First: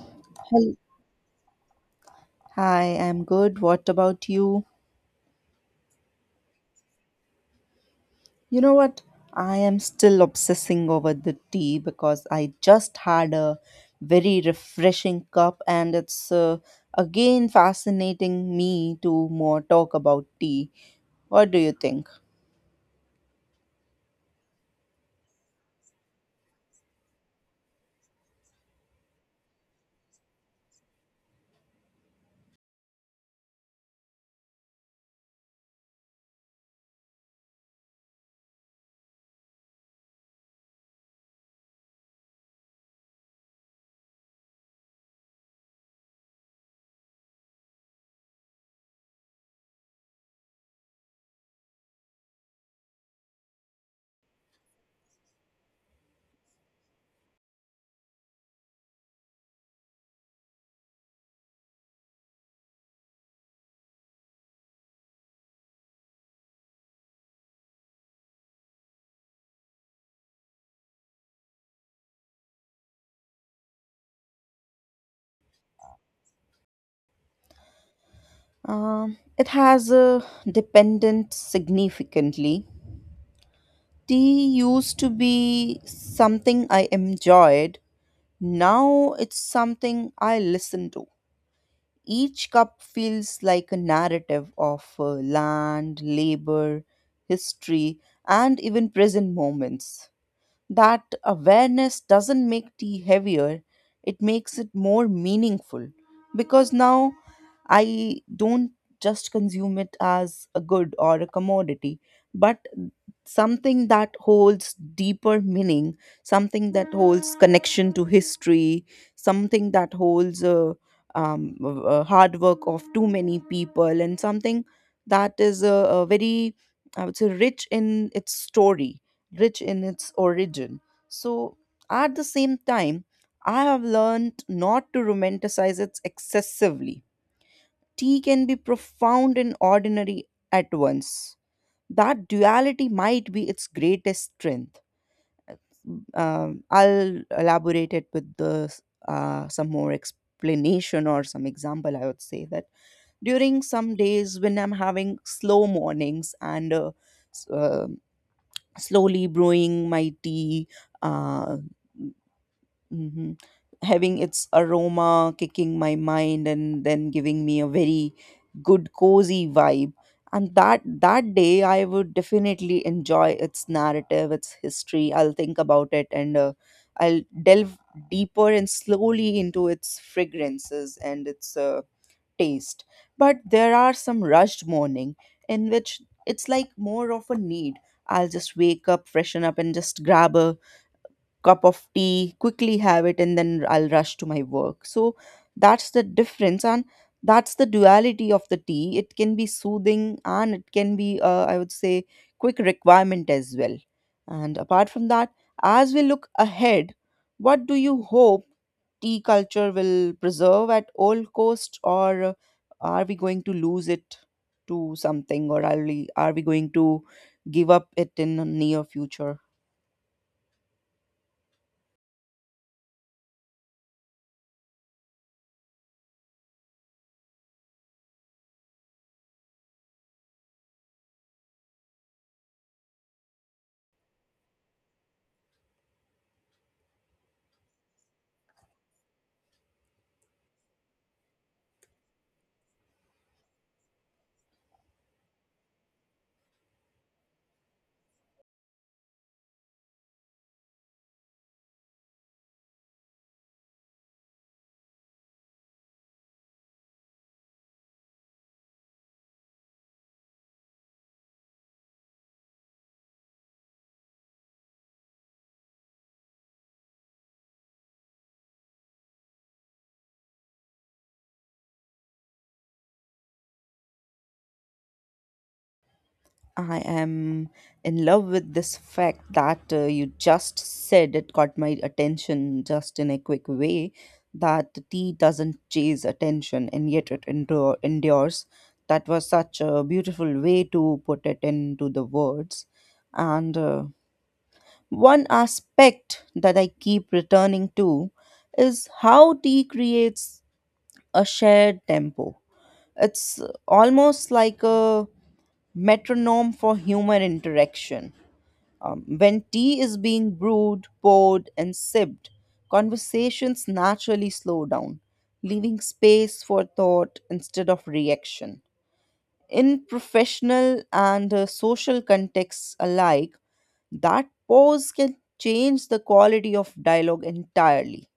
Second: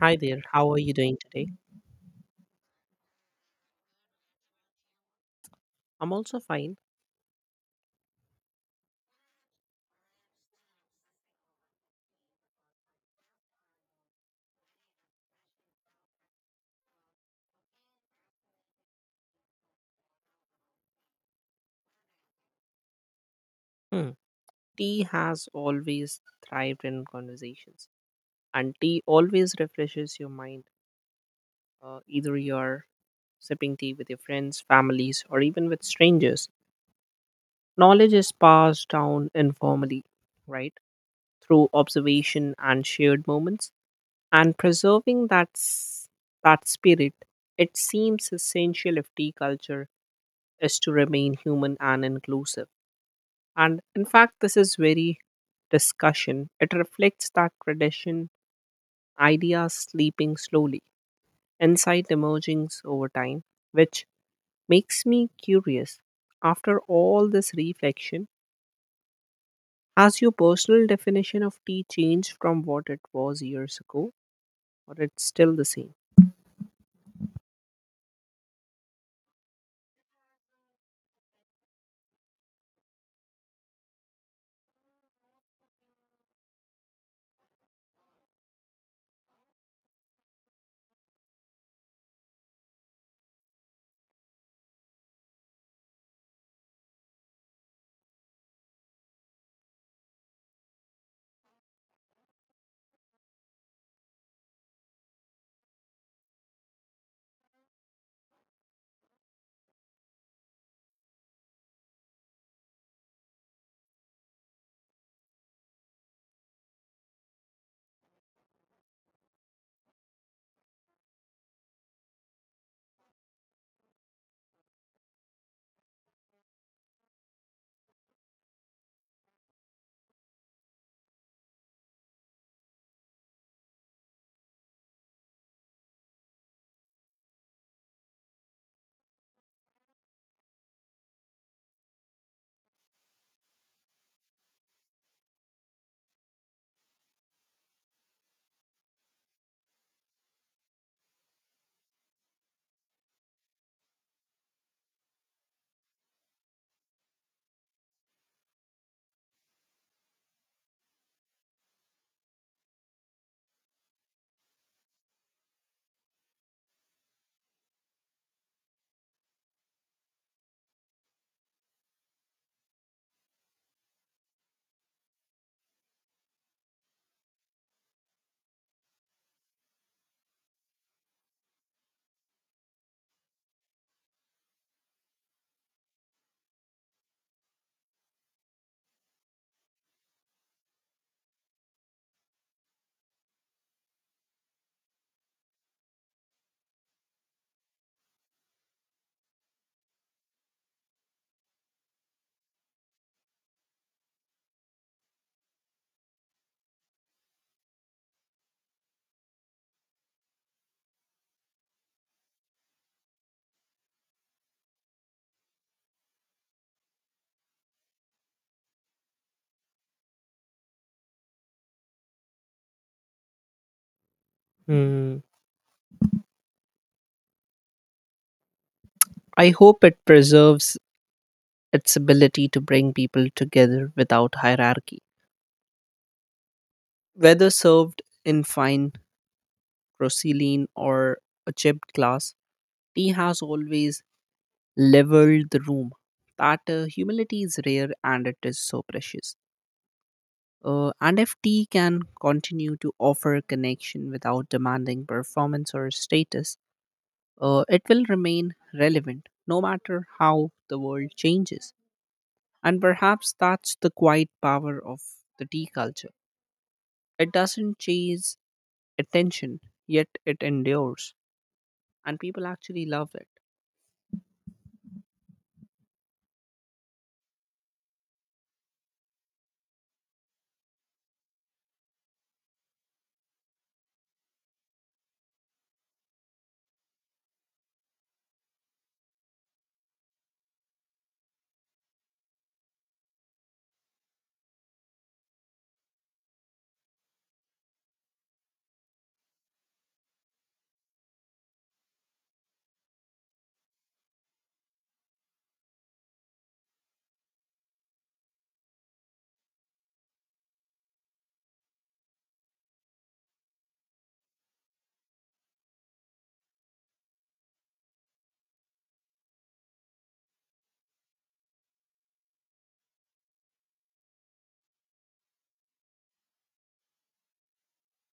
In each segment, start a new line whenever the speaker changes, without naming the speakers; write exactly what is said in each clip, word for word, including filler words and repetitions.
Hi there, how
Hel-
are you doing today?
Hi, I'm good. What about you?
I'm also fine.
You know what? I am still obsessing over the tea because I just had a very refreshing cup, and it's uh, again fascinating me to more talk about tea. What do you think?
Hmm. Tea has always thrived in conversations, and tea always refreshes your mind. Uh, either you're sipping tea with your friends, families, or even with strangers. Knowledge is passed down informally, right? Through observation and shared moments, and preserving that, s- that spirit, it seems essential if tea culture is to remain human and inclusive. And in fact, this is very discussion. It reflects that tradition, ideas sleeping slowly, insight emerging over time, which makes me curious. After all this reflection, has your personal definition of tea changed from what it was years ago, or it's still the same?
Um, it has a dependent significantly. Tea used to be something I enjoyed. Now it's something I listen to. Each cup feels like a narrative of uh, land, labor, history, and even present moments. That awareness doesn't make tea heavier, it makes it more meaningful because now I don't just consume it as a good or a commodity, but something that holds deeper meaning, something that holds connection to history, something that holds a, um, a hard work of too many people, and something that is a, a very, I would say, rich in its story, rich in its origin. So, at the same time, I have learned not to romanticize it excessively. Tea can be profound and ordinary at once. That duality might be its greatest strength. Um, I'll elaborate it with the, uh, some more explanation or some example. I would say that during some days when I'm having slow mornings and uh, s- uh, slowly brewing my tea, uh, mhm, having its aroma kicking my mind, and then giving me a very good cozy vibe. And that that day, I would definitely enjoy its narrative, its history. I'll think about it, and uh, I'll delve deeper and slowly into its fragrances and its uh, taste. But there are some rushed morning in which it's like more of a need. I'll just wake up, freshen up, and just grab a cup of tea, quickly have it, and then I'll rush to my work. So that's the difference, and that's the duality of the tea. It can be soothing and it can be, uh, I would say, quick requirement as well. And apart from that, as we look ahead, what do you hope tea culture will preserve at all cost, or uh, are we going to lose it to something, or are we, are we going to give up it in the near future?
Hmm. I hope it preserves its ability to bring people together without hierarchy. Whether served in fine porcelain, or a chipped glass, tea has always leveled the room. That uh, humility is rare and it is so precious. Uh, and if tea can continue to offer connection without demanding performance or status, uh, it will remain relevant no matter how the world changes. And perhaps that's the quiet power of the tea culture. It doesn't chase attention, yet it endures, and people actually love it.
I am in love with this fact that uh, you just said it got my attention just in a quick way that tea doesn't chase attention and yet it endure, endures. That was such a beautiful way to put it into the words. And uh, one aspect that I keep returning to is how tea creates a shared tempo. It's almost like a metronome for human interaction. Um, when tea is being brewed, poured, and sipped, conversations naturally slow down, leaving space for thought instead of reaction. In professional and uh, social contexts alike, that pause can change the quality of dialogue entirely.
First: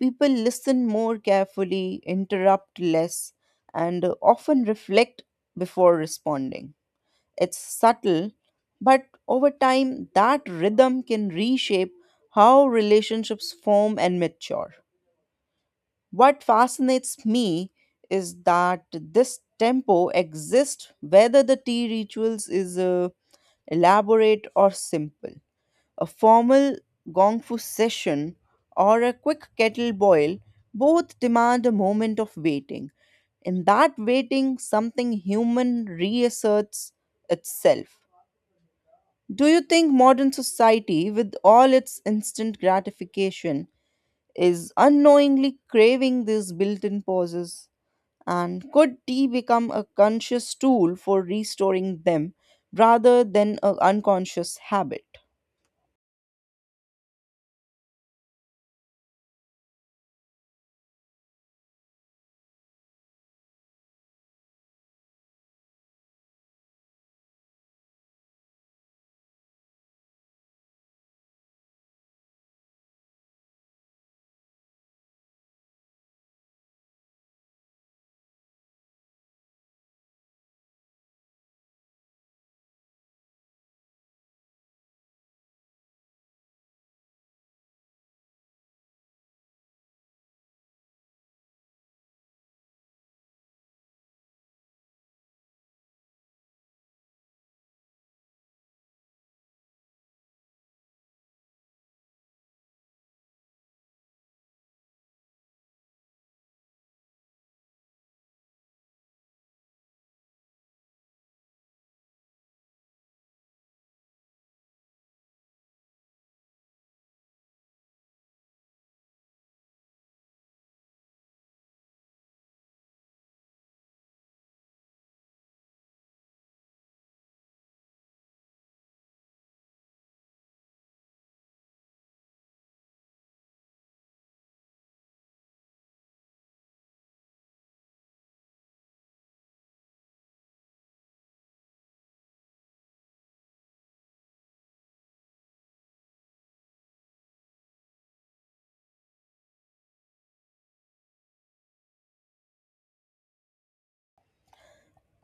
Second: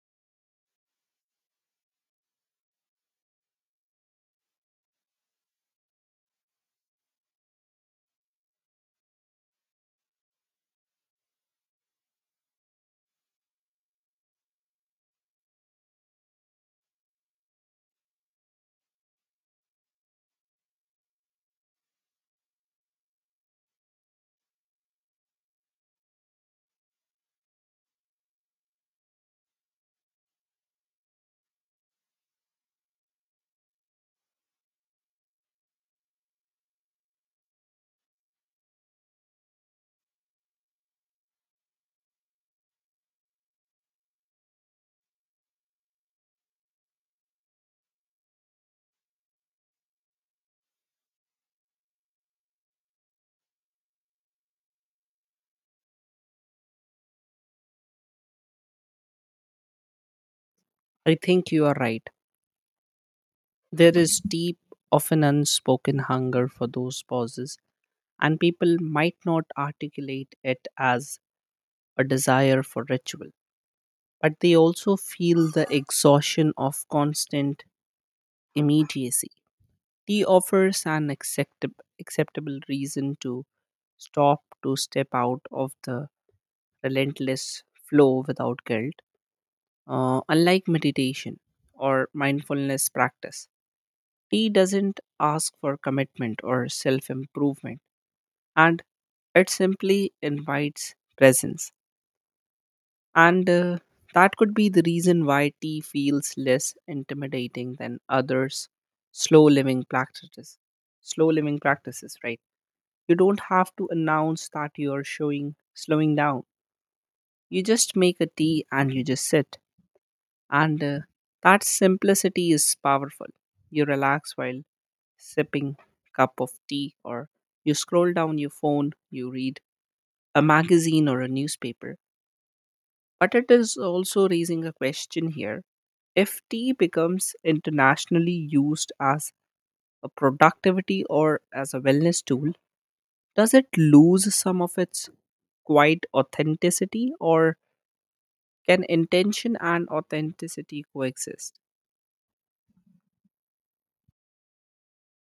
People listen more carefully, interrupt less, and uh, often reflect before responding. It's subtle, but over time, that rhythm can reshape how relationships form and mature. What fascinates me is that this tempo exists whether the tea rituals is uh, elaborate or simple. A formal gongfu session or a quick kettle boil both demand a moment of waiting. In that waiting, something human reasserts itself. Do you think modern society, with all its instant gratification, is unknowingly craving these built in pauses? And could tea become a conscious tool for restoring them rather than an unconscious habit?
I think you are right. There is deep, often unspoken hunger for those pauses, and people might not articulate it as a desire for ritual, but they also feel the exhaustion of constant immediacy. Tea offers an acceptab- acceptable reason to stop, to step out of the relentless flow without guilt, uh, unlike meditation or mindfulness practice. Tea doesn't ask for commitment or self improvement, and it simply invites presence. And uh, that could be the reason why tea feels less intimidating than others' slow living practices. Slow living practices, right? You don't have to announce that you're showing slowing down. You just make a tea and you just sit. And uh, that simplicity is powerful. You relax while sipping cup of tea, or you scroll down your phone, you read a magazine or a newspaper, but it is also raising a question here: if tea becomes internationally used as a productivity or as a wellness tool, does it lose some of its quiet authenticity, or can intention and authenticity coexist?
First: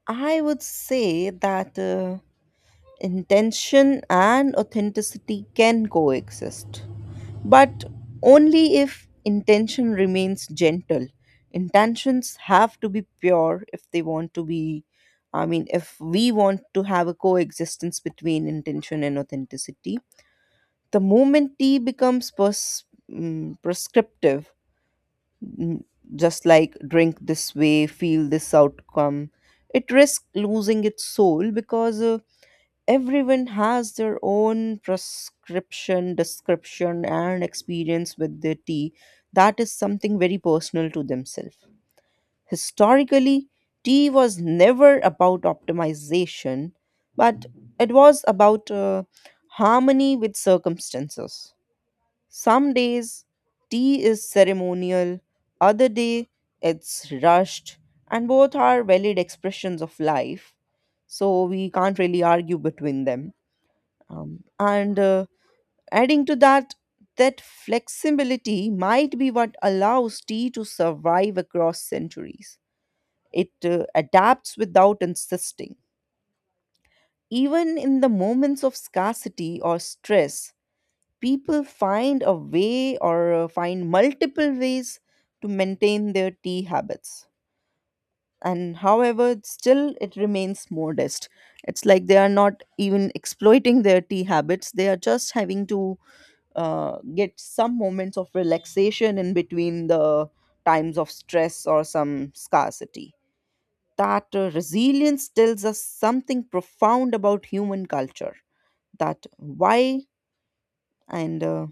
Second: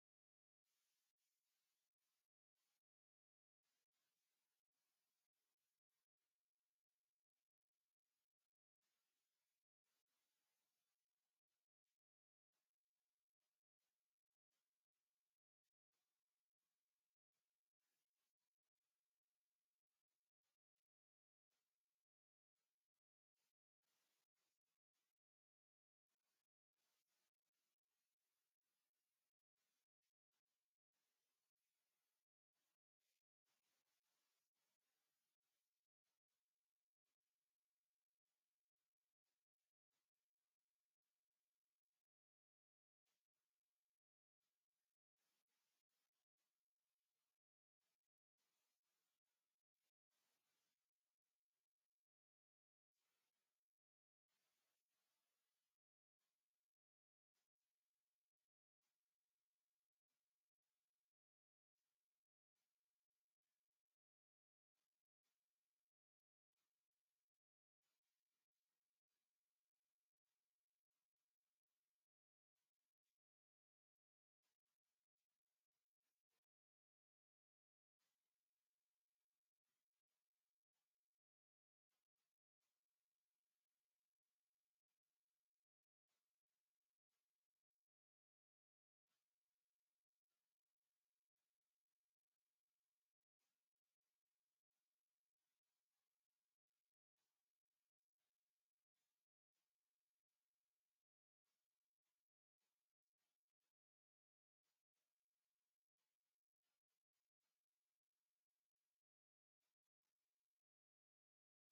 I would say that uh, intention and authenticity can coexist, but only if intention remains gentle. Intentions have to be pure if they want to be. I mean, if we want to have a coexistence between intention and authenticity, the moment tea becomes pers- mm, prescriptive, mm, just like drink this way feel this outcome, it risks losing its soul because uh, everyone has their own prescription description and experience with the tea. That is something very personal to themselves. Historically, tea was never about optimization, but it was about uh, harmony with circumstances. Some days tea is ceremonial, other day it's rushed, and both are valid expressions of life, so we can't really argue between them. Um, and uh, adding to that, that flexibility might be what allows tea to survive across centuries. It uh, adapts without insisting. Even in the moments of scarcity or stress, people find a way or uh, find multiple ways to maintain their tea habits. And however, still it remains modest. It's like they are not even exploiting their tea habits, they are just having to uh, get some moments of relaxation in between the times of stress or some scarcity. That uh, resilience tells us something profound about human culture. That why, and uh,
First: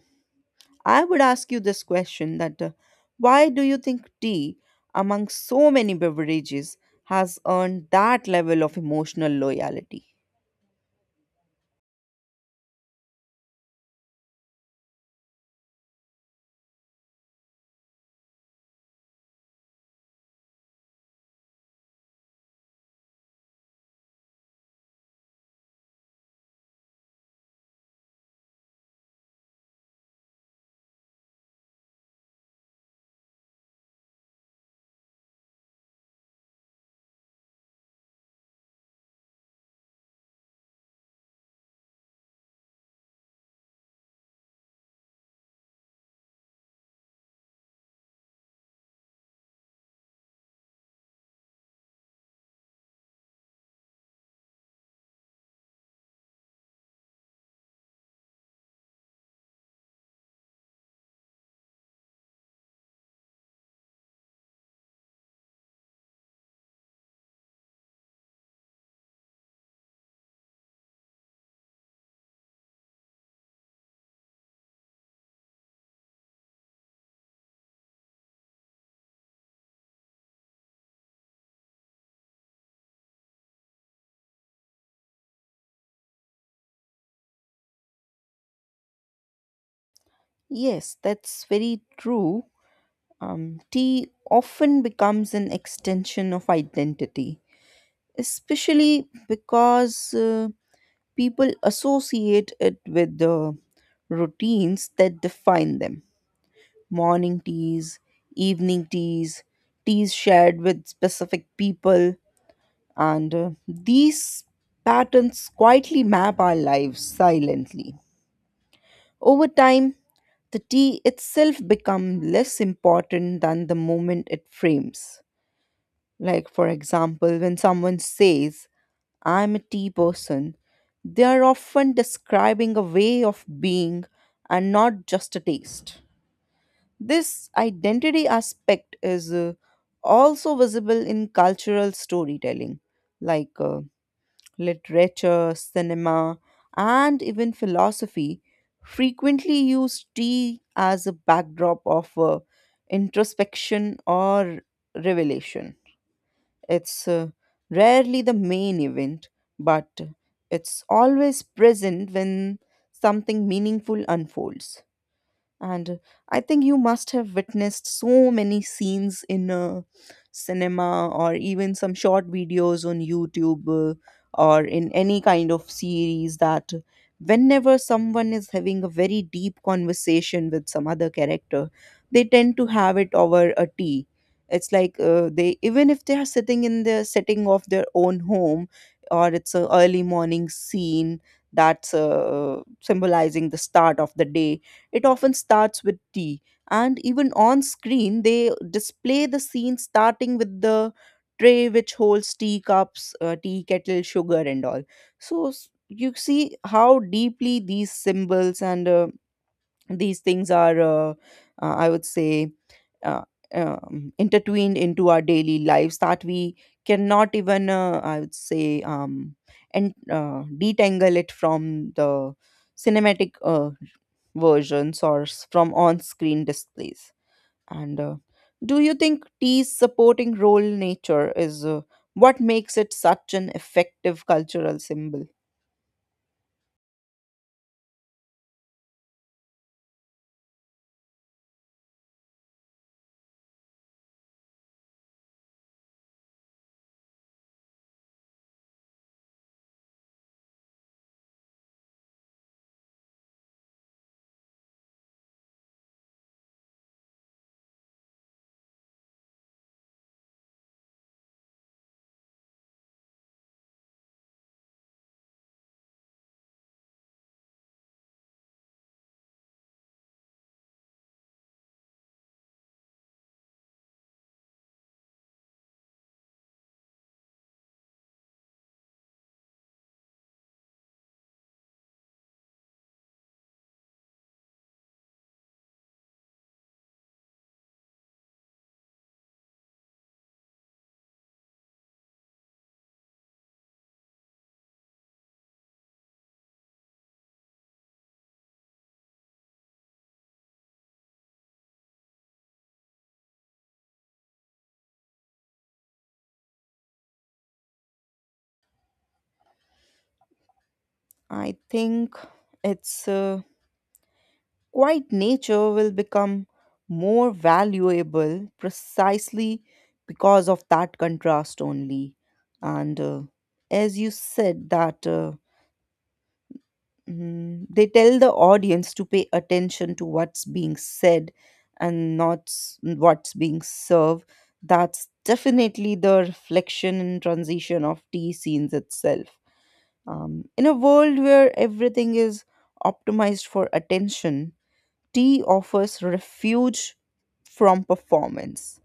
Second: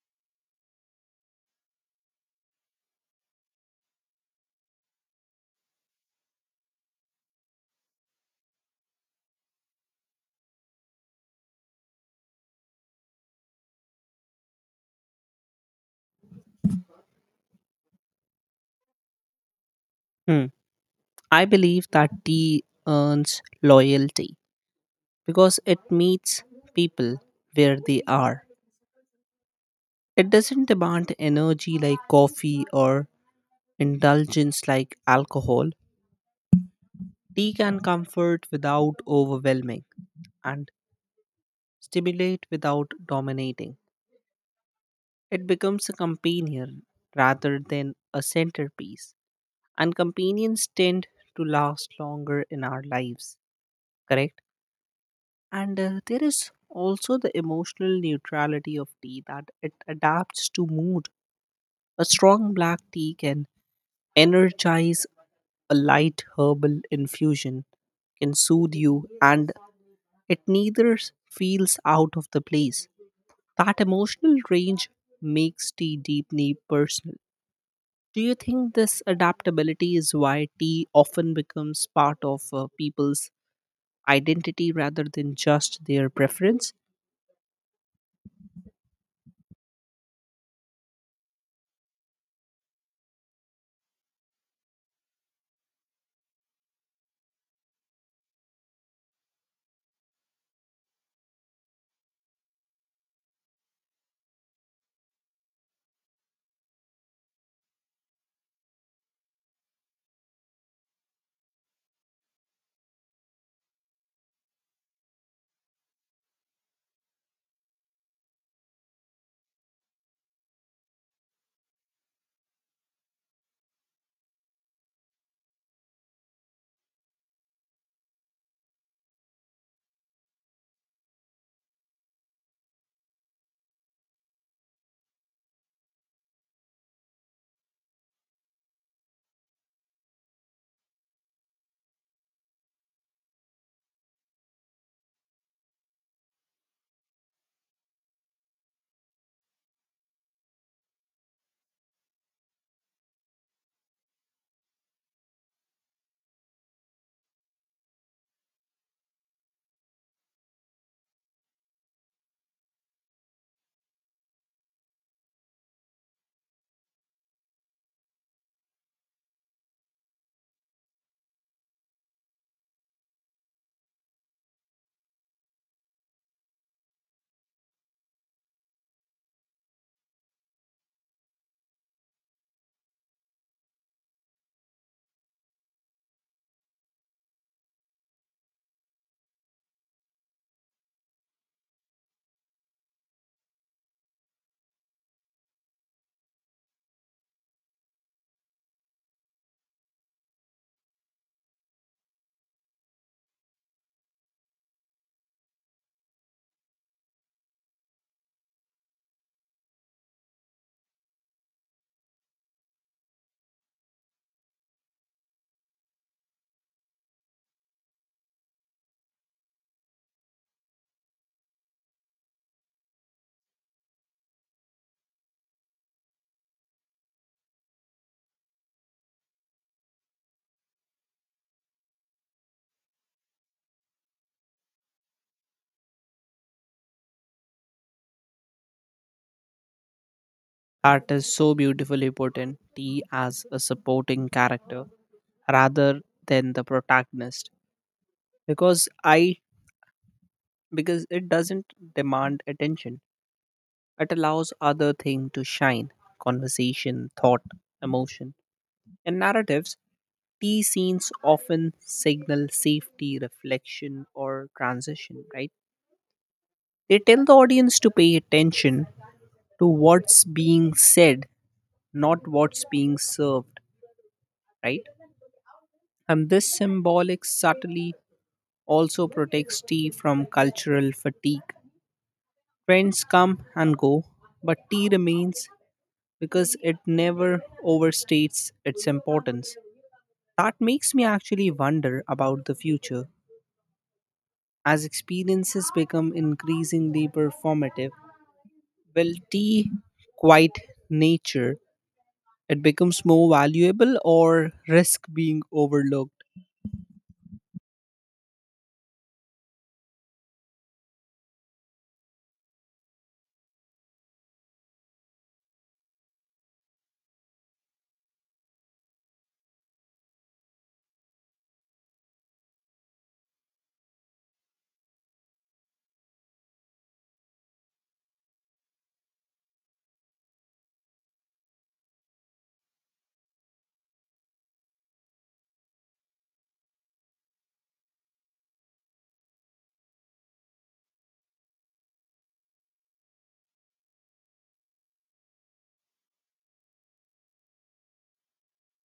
I would ask you this question that, uh, why do you think tea, among so many beverages, has earned that level of emotional loyalty?
Hmm. I believe that tea earns loyalty because it meets people where they are. It doesn't demand energy like coffee or indulgence like alcohol. Tea can comfort without overwhelming and stimulate without dominating. It becomes a companion rather than a centerpiece. And companions tend to last longer in our lives, correct? And uh, there is also the emotional neutrality of tea, that it adapts to mood. A strong black tea can energize, a light herbal infusion can soothe you, and it neither feels out of the place. That emotional range makes tea deeply personal. Do you think this adaptability is why tea often becomes part of uh, people's identity rather than just their preference?
Yes, that's very true. Um, tea often becomes an extension of identity, especially because uh, people associate it with the routines that define them: morning teas, evening teas, teas shared with specific people, and uh, these patterns quietly map our lives silently. Over time, the tea itself becomes less important than the moment it frames. Like, for example, when someone says, "I'm a tea person," they are often describing a way of being and not just a taste. This identity aspect is uh, also visible in cultural storytelling, like uh, literature, cinema, and even philosophy. Frequently use tea as a backdrop of uh, introspection or revelation. It's uh, rarely the main event, but it's always present when something meaningful unfolds. And I think you must have witnessed so many scenes in uh, cinema or even some short videos on YouTube, uh, or in any kind of series, that whenever someone is having a very deep conversation with some other character, they tend to have it over a tea. It's like, uh, they, even if they are sitting in the setting of their own home or it's an early morning scene that's uh, symbolizing the start of the day, it often starts with tea, and even on screen, they display the scene starting with the tray which holds tea cups, uh, tea kettle, sugar, and all. So s- you see how deeply these symbols and uh, these things are, uh, uh, I would say, uh, um, intertwined into our daily lives, that we cannot even, uh, I would say, um, and uh, detangle it from the cinematic uh, versions or s- from on-screen displays. And uh, do you think tea's supporting role in nature is uh, what makes it such an effective cultural symbol?
That is so beautifully put, in T as a supporting character rather than the protagonist. Because I because it doesn't demand attention. It allows other thing to shine. Conversation, thought, emotion, and narratives. These scenes often signal safety, reflection, or transition, right? They tell the audience to pay attention to what's being said, not what's being served, right? And this symbolic subtlety also protects tea from cultural fatigue. Trends come and go, but tea remains because it never overstates its importance. That makes me actually wonder about the future. As experiences become increasingly performative, will tea quite nature it becomes more valuable or risk being overlooked?
I think it's uh, quiet nature will become more valuable precisely because of that contrast only. And uh, as you said that, uh, mm, they tell the audience to pay attention to what's being said and not s- what's being served. That's definitely the reflection and transition of tea scenes itself. Um, in a world where everything is optimized for attention, tea offers refuge from performance.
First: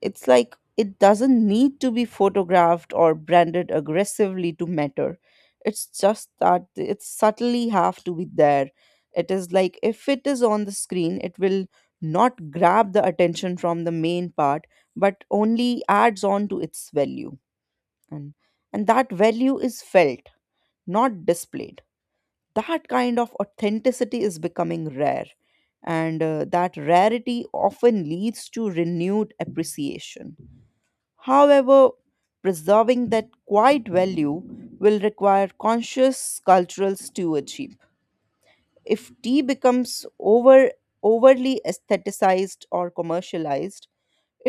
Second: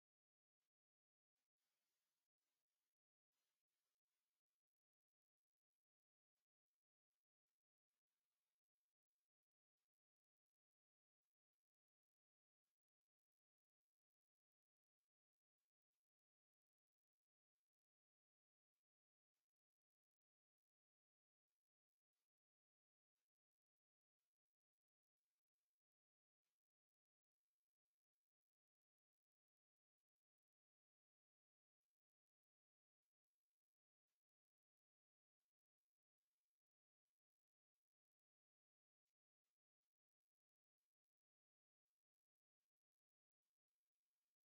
It's like it doesn't need to be photographed or branded aggressively to matter. It's just that it subtly have to be there. It is like if it is on the screen, it will not grab the attention from the main part, but only adds on to its value. And and that value is felt, not displayed. That kind of authenticity is becoming rare, and uh, that rarity often leads to renewed appreciation. However, preserving that quiet value will require conscious cultural stewardship. If tea becomes over overly aestheticized or commercialized,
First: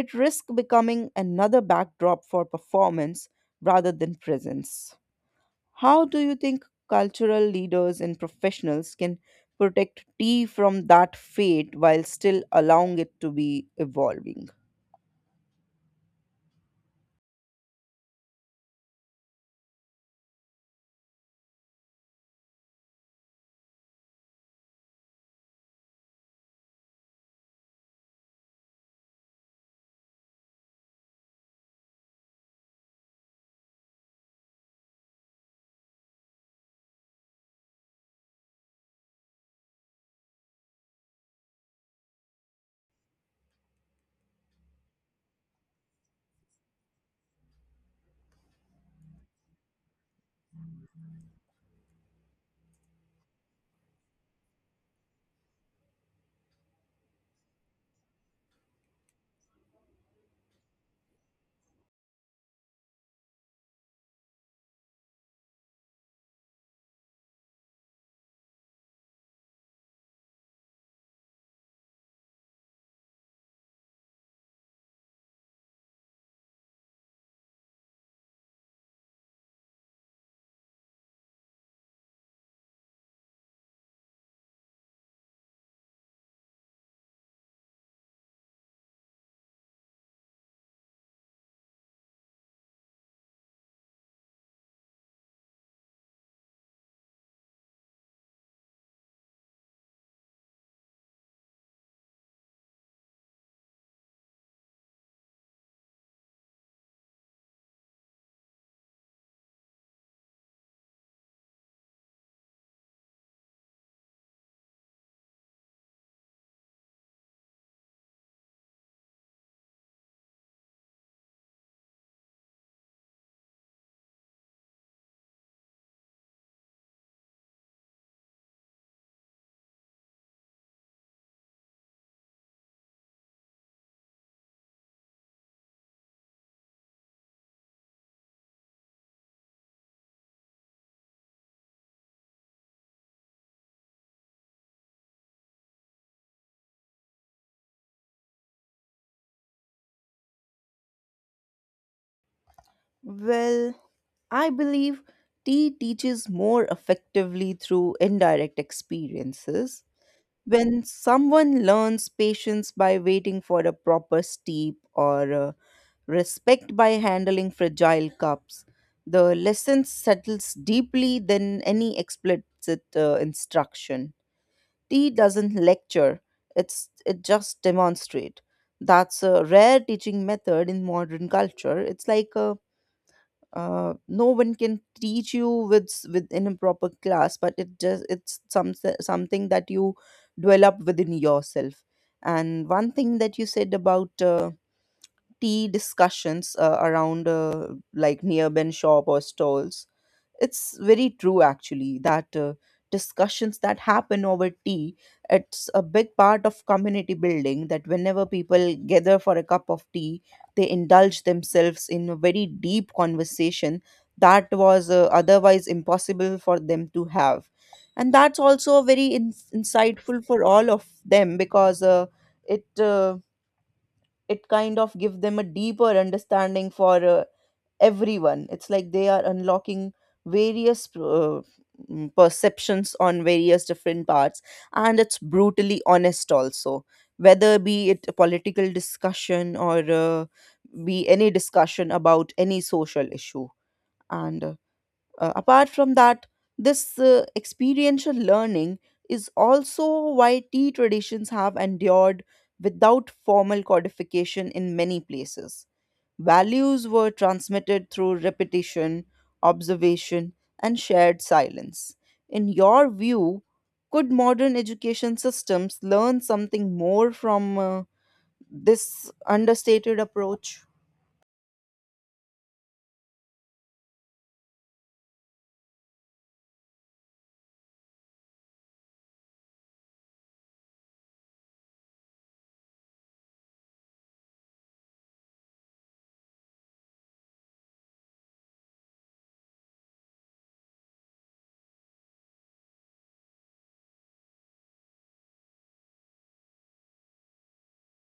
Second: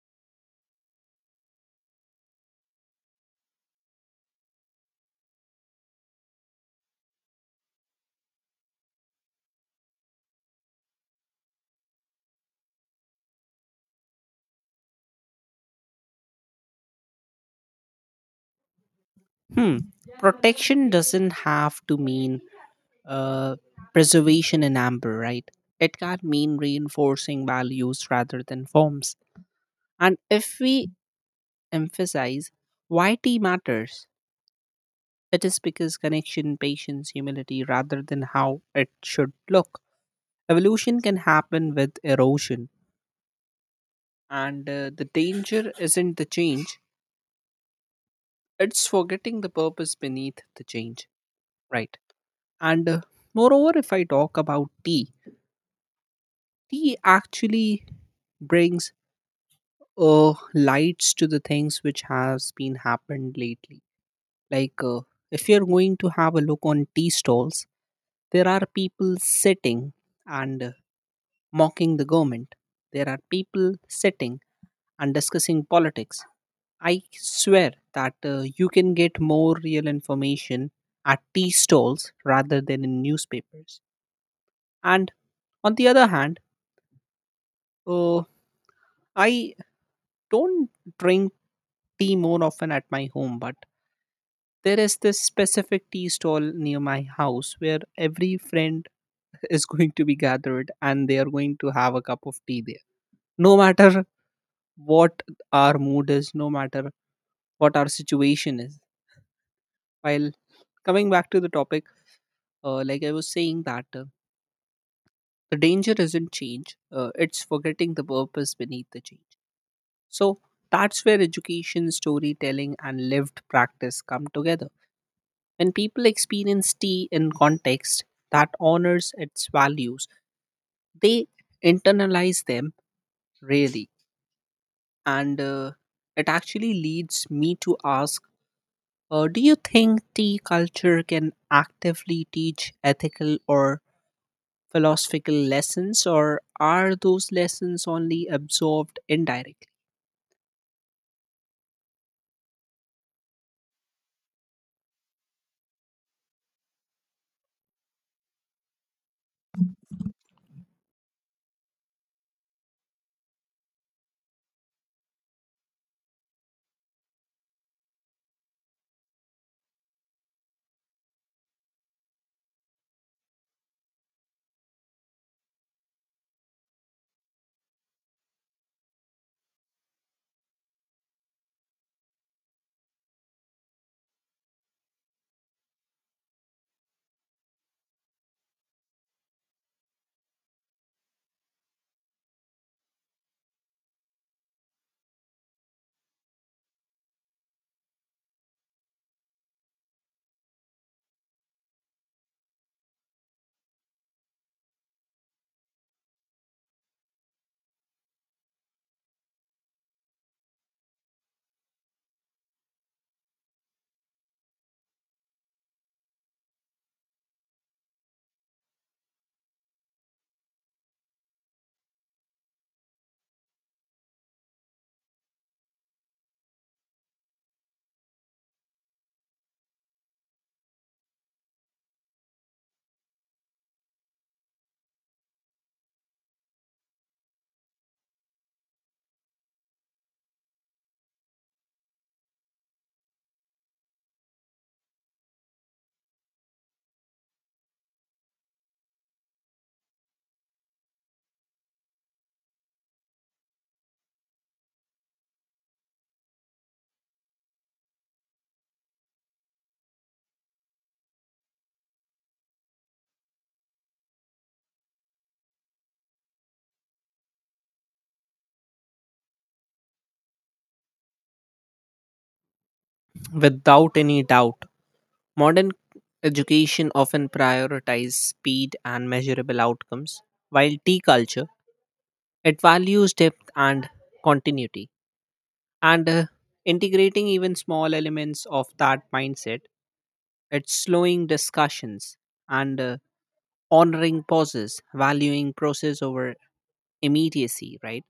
it risks becoming another backdrop for performance rather than presence. How do you think cultural leaders and professionals can protect tea from that fate while still allowing it to be evolving?
Hmm. Protection doesn't have to mean uh, preservation in amber, right? It can mean reinforcing values rather than forms. And if we emphasize why tea matters, it is because connection, patience, humility, rather than how it should look. Evolution can happen with erosion, and uh, the danger isn't the change, it's forgetting the purpose beneath the change, right? And uh, moreover, if I talk about tea, tea actually brings uh, lights to the things which has been happened lately. Like uh, if you're going to have a look on tea stalls, there are people sitting and uh, mocking the government. There are people sitting and discussing politics. I swear that uh, you can get more real information at tea stalls rather than in newspapers. And on the other hand, uh, I don't drink tea more often at my home, but there is this specific tea stall near my house where every friend is going to be gathered and they are going to have a cup of tea there. No matter what our mood is, no matter what our situation is. While coming back to the topic, Uh, like I was saying that uh, the danger isn't change; uh, it's forgetting the purpose beneath the change. So that's where education, storytelling, and lived practice come together. When people experience tea in context that honors its values, they internalize them really, and uh, it actually leads me to ask: uh, Do you think tea culture can actively teach ethical or philosophical lessons, or are those lessons only absorbed indirectly?
Well, I believe tea teaches more effectively through indirect experiences. When someone learns patience by waiting for a proper steep or uh, respect by handling fragile cups, the lesson settles deeply than any explicit uh, instruction. Tea doesn't lecture, it's, it just demonstrates. That's a rare teaching method in modern culture. It's like a uh, no one can teach you with s- within a proper class, but it just it's some something that you develop within yourself. And one thing that you said about uh, tea discussions uh, around, uh, like near ben shop or stalls, it's very true, actually, that uh, discussions that happen over tea, it's a big part of community building, that whenever people gather for a cup of tea, they indulge themselves in a very deep conversation that was uh, otherwise impossible for them to have. And that's also very in- insightful for all of them because uh, it uh, it kind of give them a deeper understanding for uh, everyone. It's like they are unlocking various uh, mm, perceptions on various different parts, and it's brutally honest also, whether be it a political discussion or uh, be any discussion about any social issue. And uh, uh, Apart from that, this uh, experiential learning is also why tea traditions have endured without formal codification in many places. Values were transmitted through repetition, observation, and shared silence. In your view, could modern education systems learn something more from uh, this understated approach?
Without any doubt, modern education often prioritizes speed and measurable outcomes, while tea culture it values depth and continuity. And uh, integrating even small elements of that mindset, it's slowing discussions and uh, honoring pauses, valuing process over immediacy, right?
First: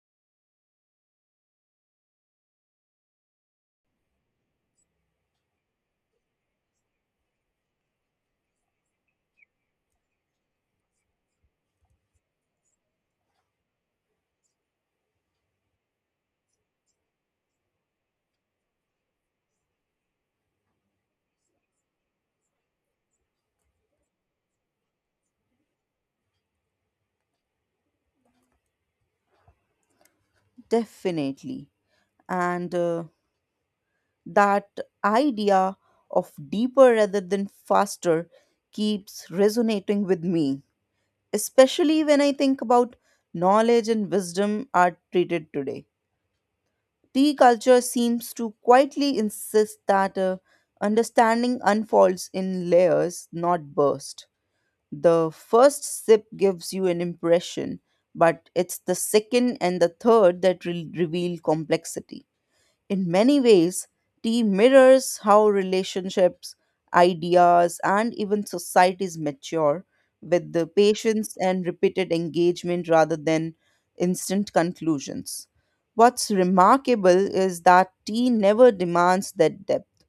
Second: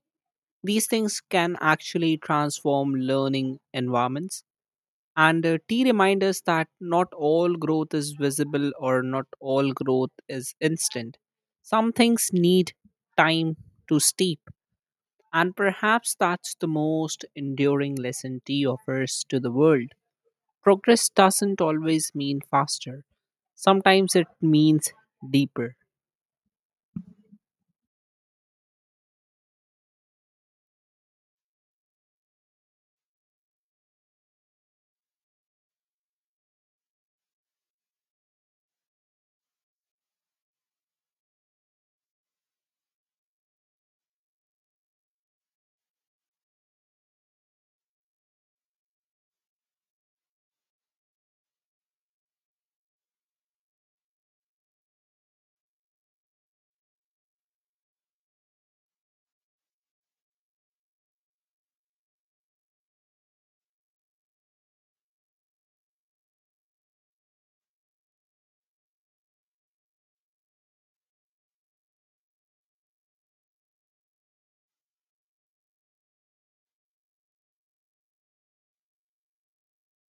These things can actually transform learning environments. And uh, T reminds us that not all growth is visible, or not all growth is instant. Some things need time to steep. And perhaps that's the most enduring lesson T offers to the world. Progress doesn't always mean faster, sometimes it means deeper.
Definitely. And uh, that idea of deeper rather than faster keeps resonating with me, especially when I think about knowledge and wisdom are treated today. Tea culture seems to quietly insist that uh, understanding unfolds in layers, not bursts. The first sip gives you an impression, but it's the second and the third that re- reveal complexity. In many ways, tea mirrors how relationships, ideas, and even societies mature with the patience and repeated engagement rather than instant conclusions. What's remarkable is that tea never demands that depth,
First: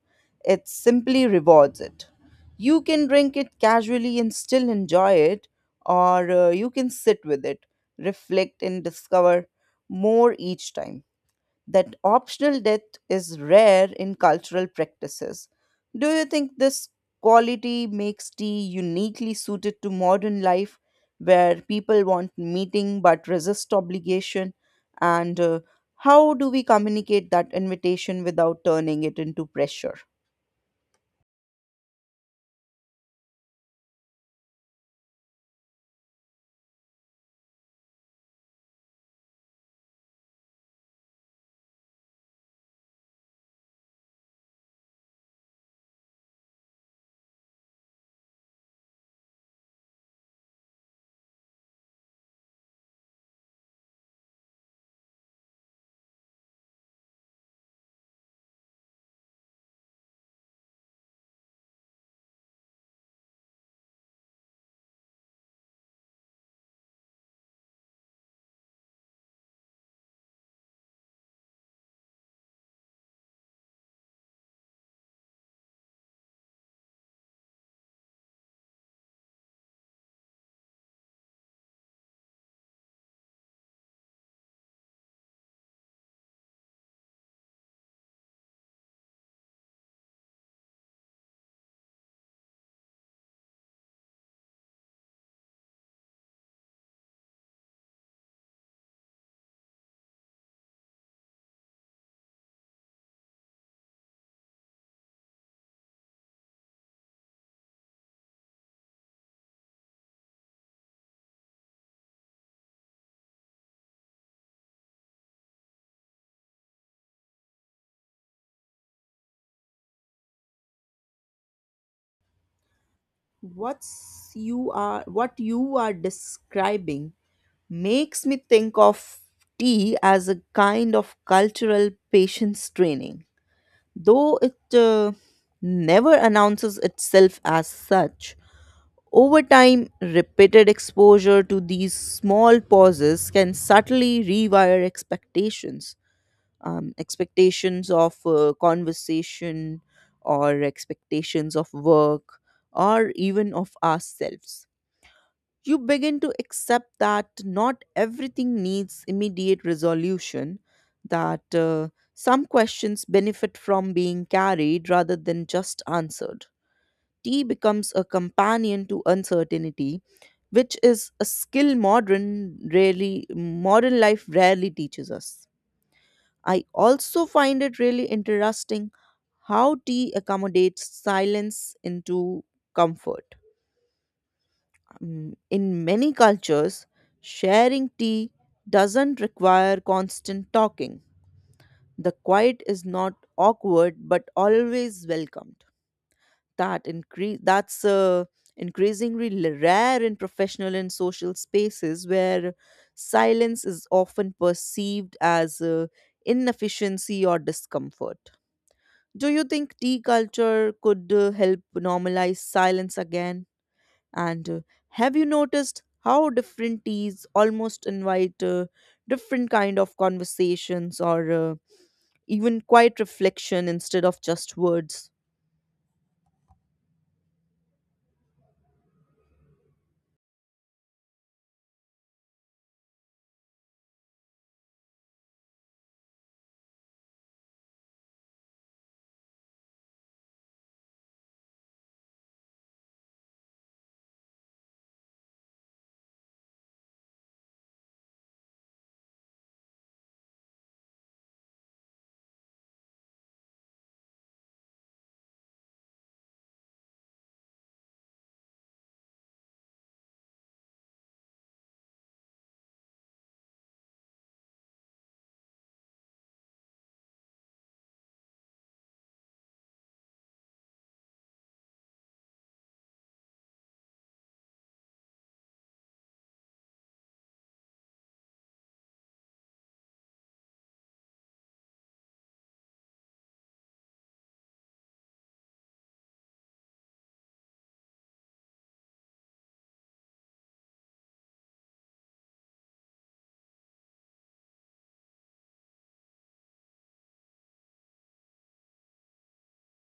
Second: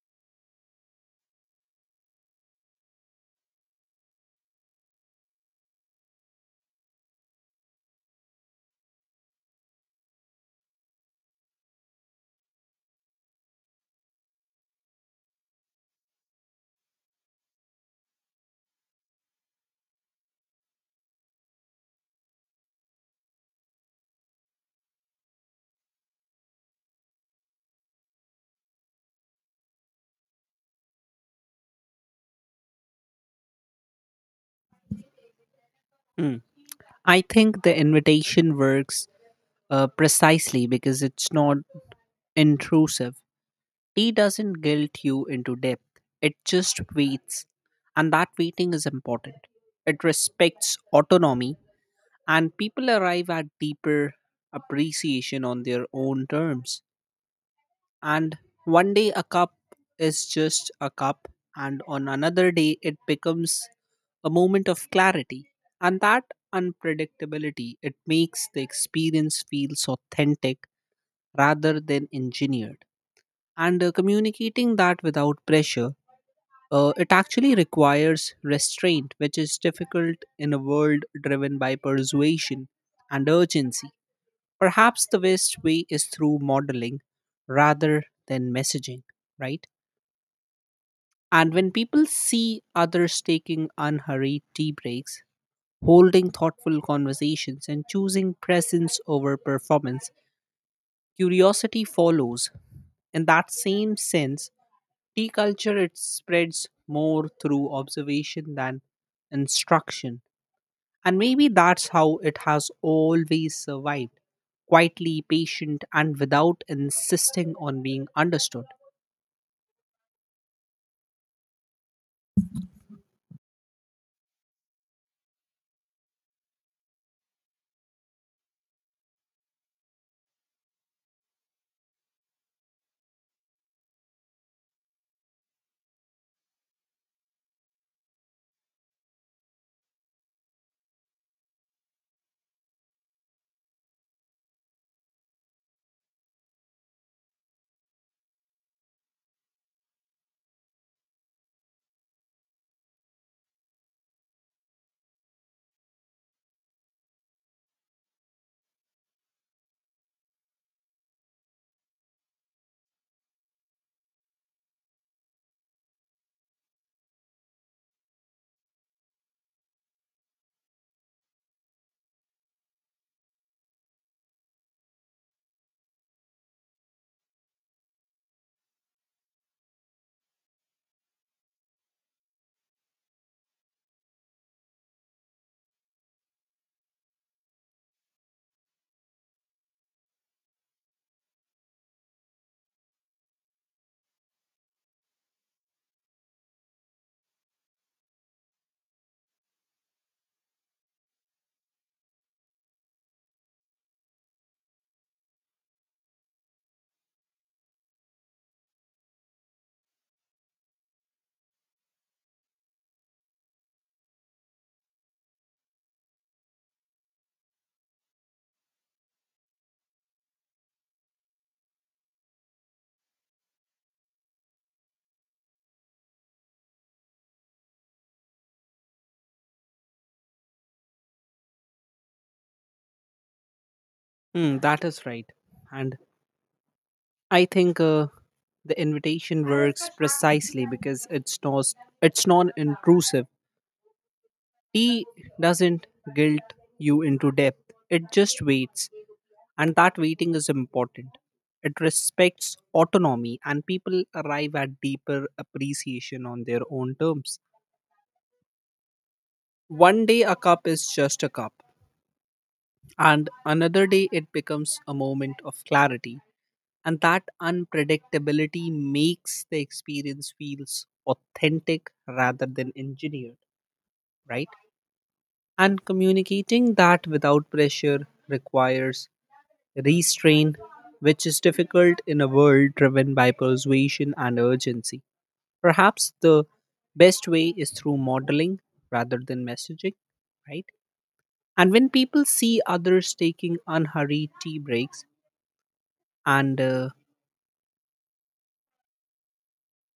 it simply rewards it. You can drink it casually and still enjoy it, or uh, you can sit with it, reflect, and discover more each time. That optional death is rare in cultural practices. Do you think this quality makes tea uniquely suited to modern life where people want meeting but resist obligation? And uh, how do we communicate that invitation without turning it into pressure?
Hmm. I think the invitation works uh, precisely because it's not intrusive. Tea doesn't guilt you into depth, it just waits, and that waiting is important. It respects autonomy, and people arrive at deeper appreciation on their own terms. And one day, a cup is just a cup, and on another day, it becomes a moment of clarity. And that unpredictability, it makes the experience feels authentic rather than engineered. And uh, communicating that without pressure uh, it actually requires restraint, which is difficult in a world driven by persuasion and urgency. Perhaps the best way is through modeling rather than messaging, right? And when people see others taking unhurried tea breaks, holding thoughtful conversations, and choosing presence over performance, curiosity follows. In that same sense, tea culture it spreads more through observation than instruction. And maybe that's how it has always survived quietly, patient, and without insisting on being understood.
What's you are what you are describing makes me think of tea as a kind of cultural patience training. Though it uh, never announces itself as such, over time, repeated exposure to these small pauses can subtly rewire expectations. Um, expectations of uh, conversation, or expectations of work, or even of ourselves. You begin to accept that not everything needs immediate resolution, that uh, some questions benefit from being carried rather than just answered. Tea becomes a companion to uncertainty, which is a skill modern rarely modern life rarely teaches us. I also find it really interesting how tea accommodates silence into comfort. Mm, In many cultures, sharing tea doesn't require constant talking. The quiet is not awkward but always welcomed. That increase that's uh, increasingly l- rare in professional and social spaces where silence is often perceived as uh, inefficiency or discomfort. Do you think tea culture could uh, help normalize silence again? And uh, have you noticed how different teas almost invite uh, different kind of conversations or uh, even quiet reflection instead of just words?
Hmm, that is right. And I think uh, the invitation works precisely because it's not it's non-intrusive. Tea doesn't guilt you into depth. It just waits. And that waiting is important. It respects autonomy, and people arrive at deeper appreciation on their own terms. One day, a cup is just a cup, and another day, it becomes a moment of clarity. And that unpredictability makes the experience feels authentic rather than engineered, right? And communicating that without pressure requires restraint, which is difficult in a world driven by persuasion and urgency. Perhaps the best way is through modeling rather than messaging, right? And when people see others taking unhurried tea breaks, and uh,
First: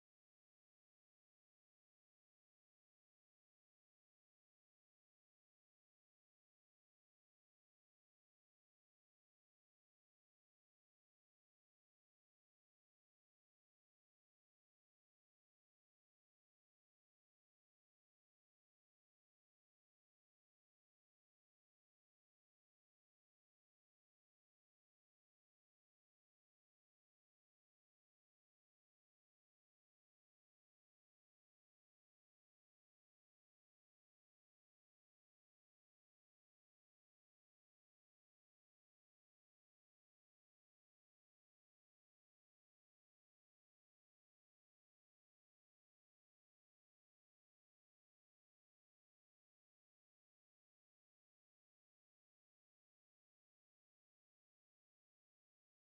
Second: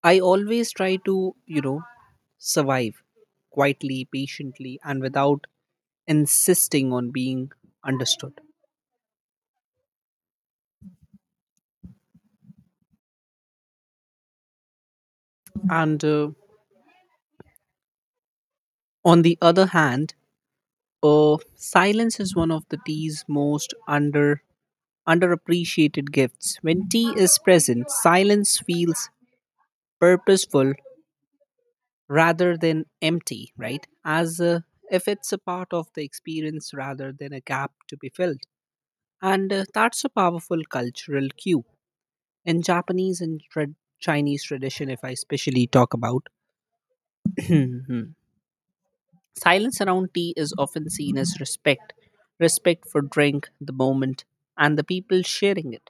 I always try to, you know, survive quietly, patiently, and without insisting on being understood. And uh, on the other hand, Uh, silence is one of the tea's most under underappreciated gifts. When tea is present, silence feels purposeful rather than empty, right? As uh, if it's a part of the experience rather than a gap to be filled. And uh, that's a powerful cultural cue in Japanese and tra- Chinese tradition, if I specially talk about. Silence around tea is often seen as respect respect for drink, the moment, and the people sharing it.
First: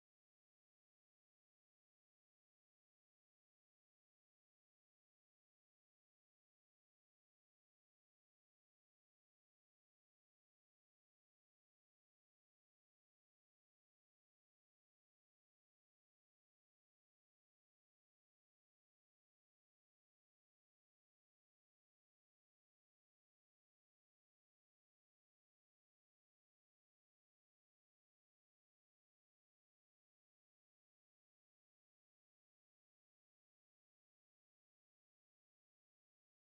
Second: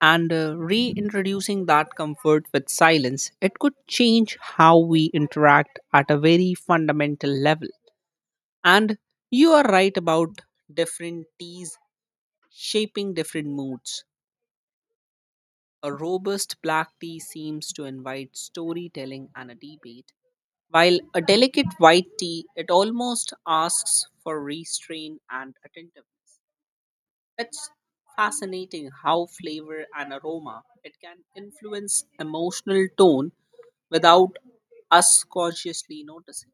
And uh, reintroducing that comfort with silence, it could change how we interact at a very fundamental level. And you are right about different teas shaping different moods. A robust black tea seems to invite storytelling and a debate. While a delicate white tea, it almost asks for restraint and attentive. It's fascinating how flavor and aroma it can influence emotional tone without us consciously noticing.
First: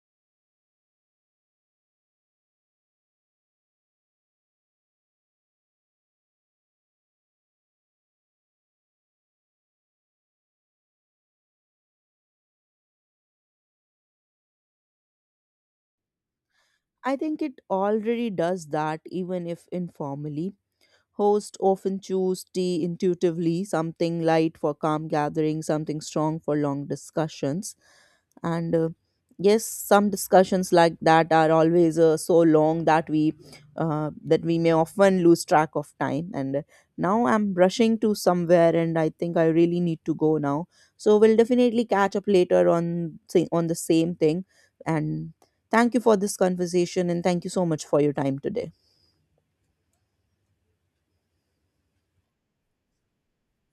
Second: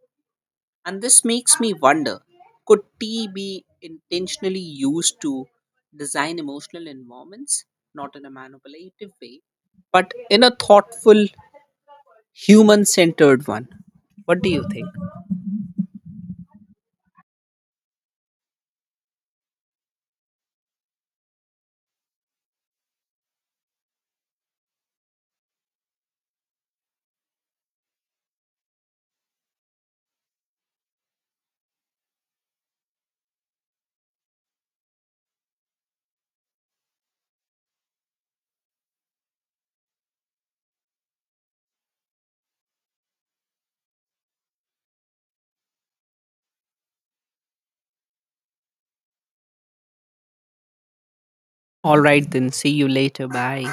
And this makes me wonder, could tea be intentionally used to design emotional environments, not in a manipulative way, but in a thoughtful, human centered one? What do you think?
I think it already does that, even if informally. Hosts often choose tea intuitively, something light for calm gatherings, something strong for long discussions, and uh, yes, some discussions like that are always uh, so long that we, uh, that we may often lose track of time. And uh, now I'm rushing to somewhere and I think I really need to go now, so we'll definitely catch up later on, say, on the same thing. And thank you for this conversation, and thank you so much for your time today.
All right, then. See you later. Bye.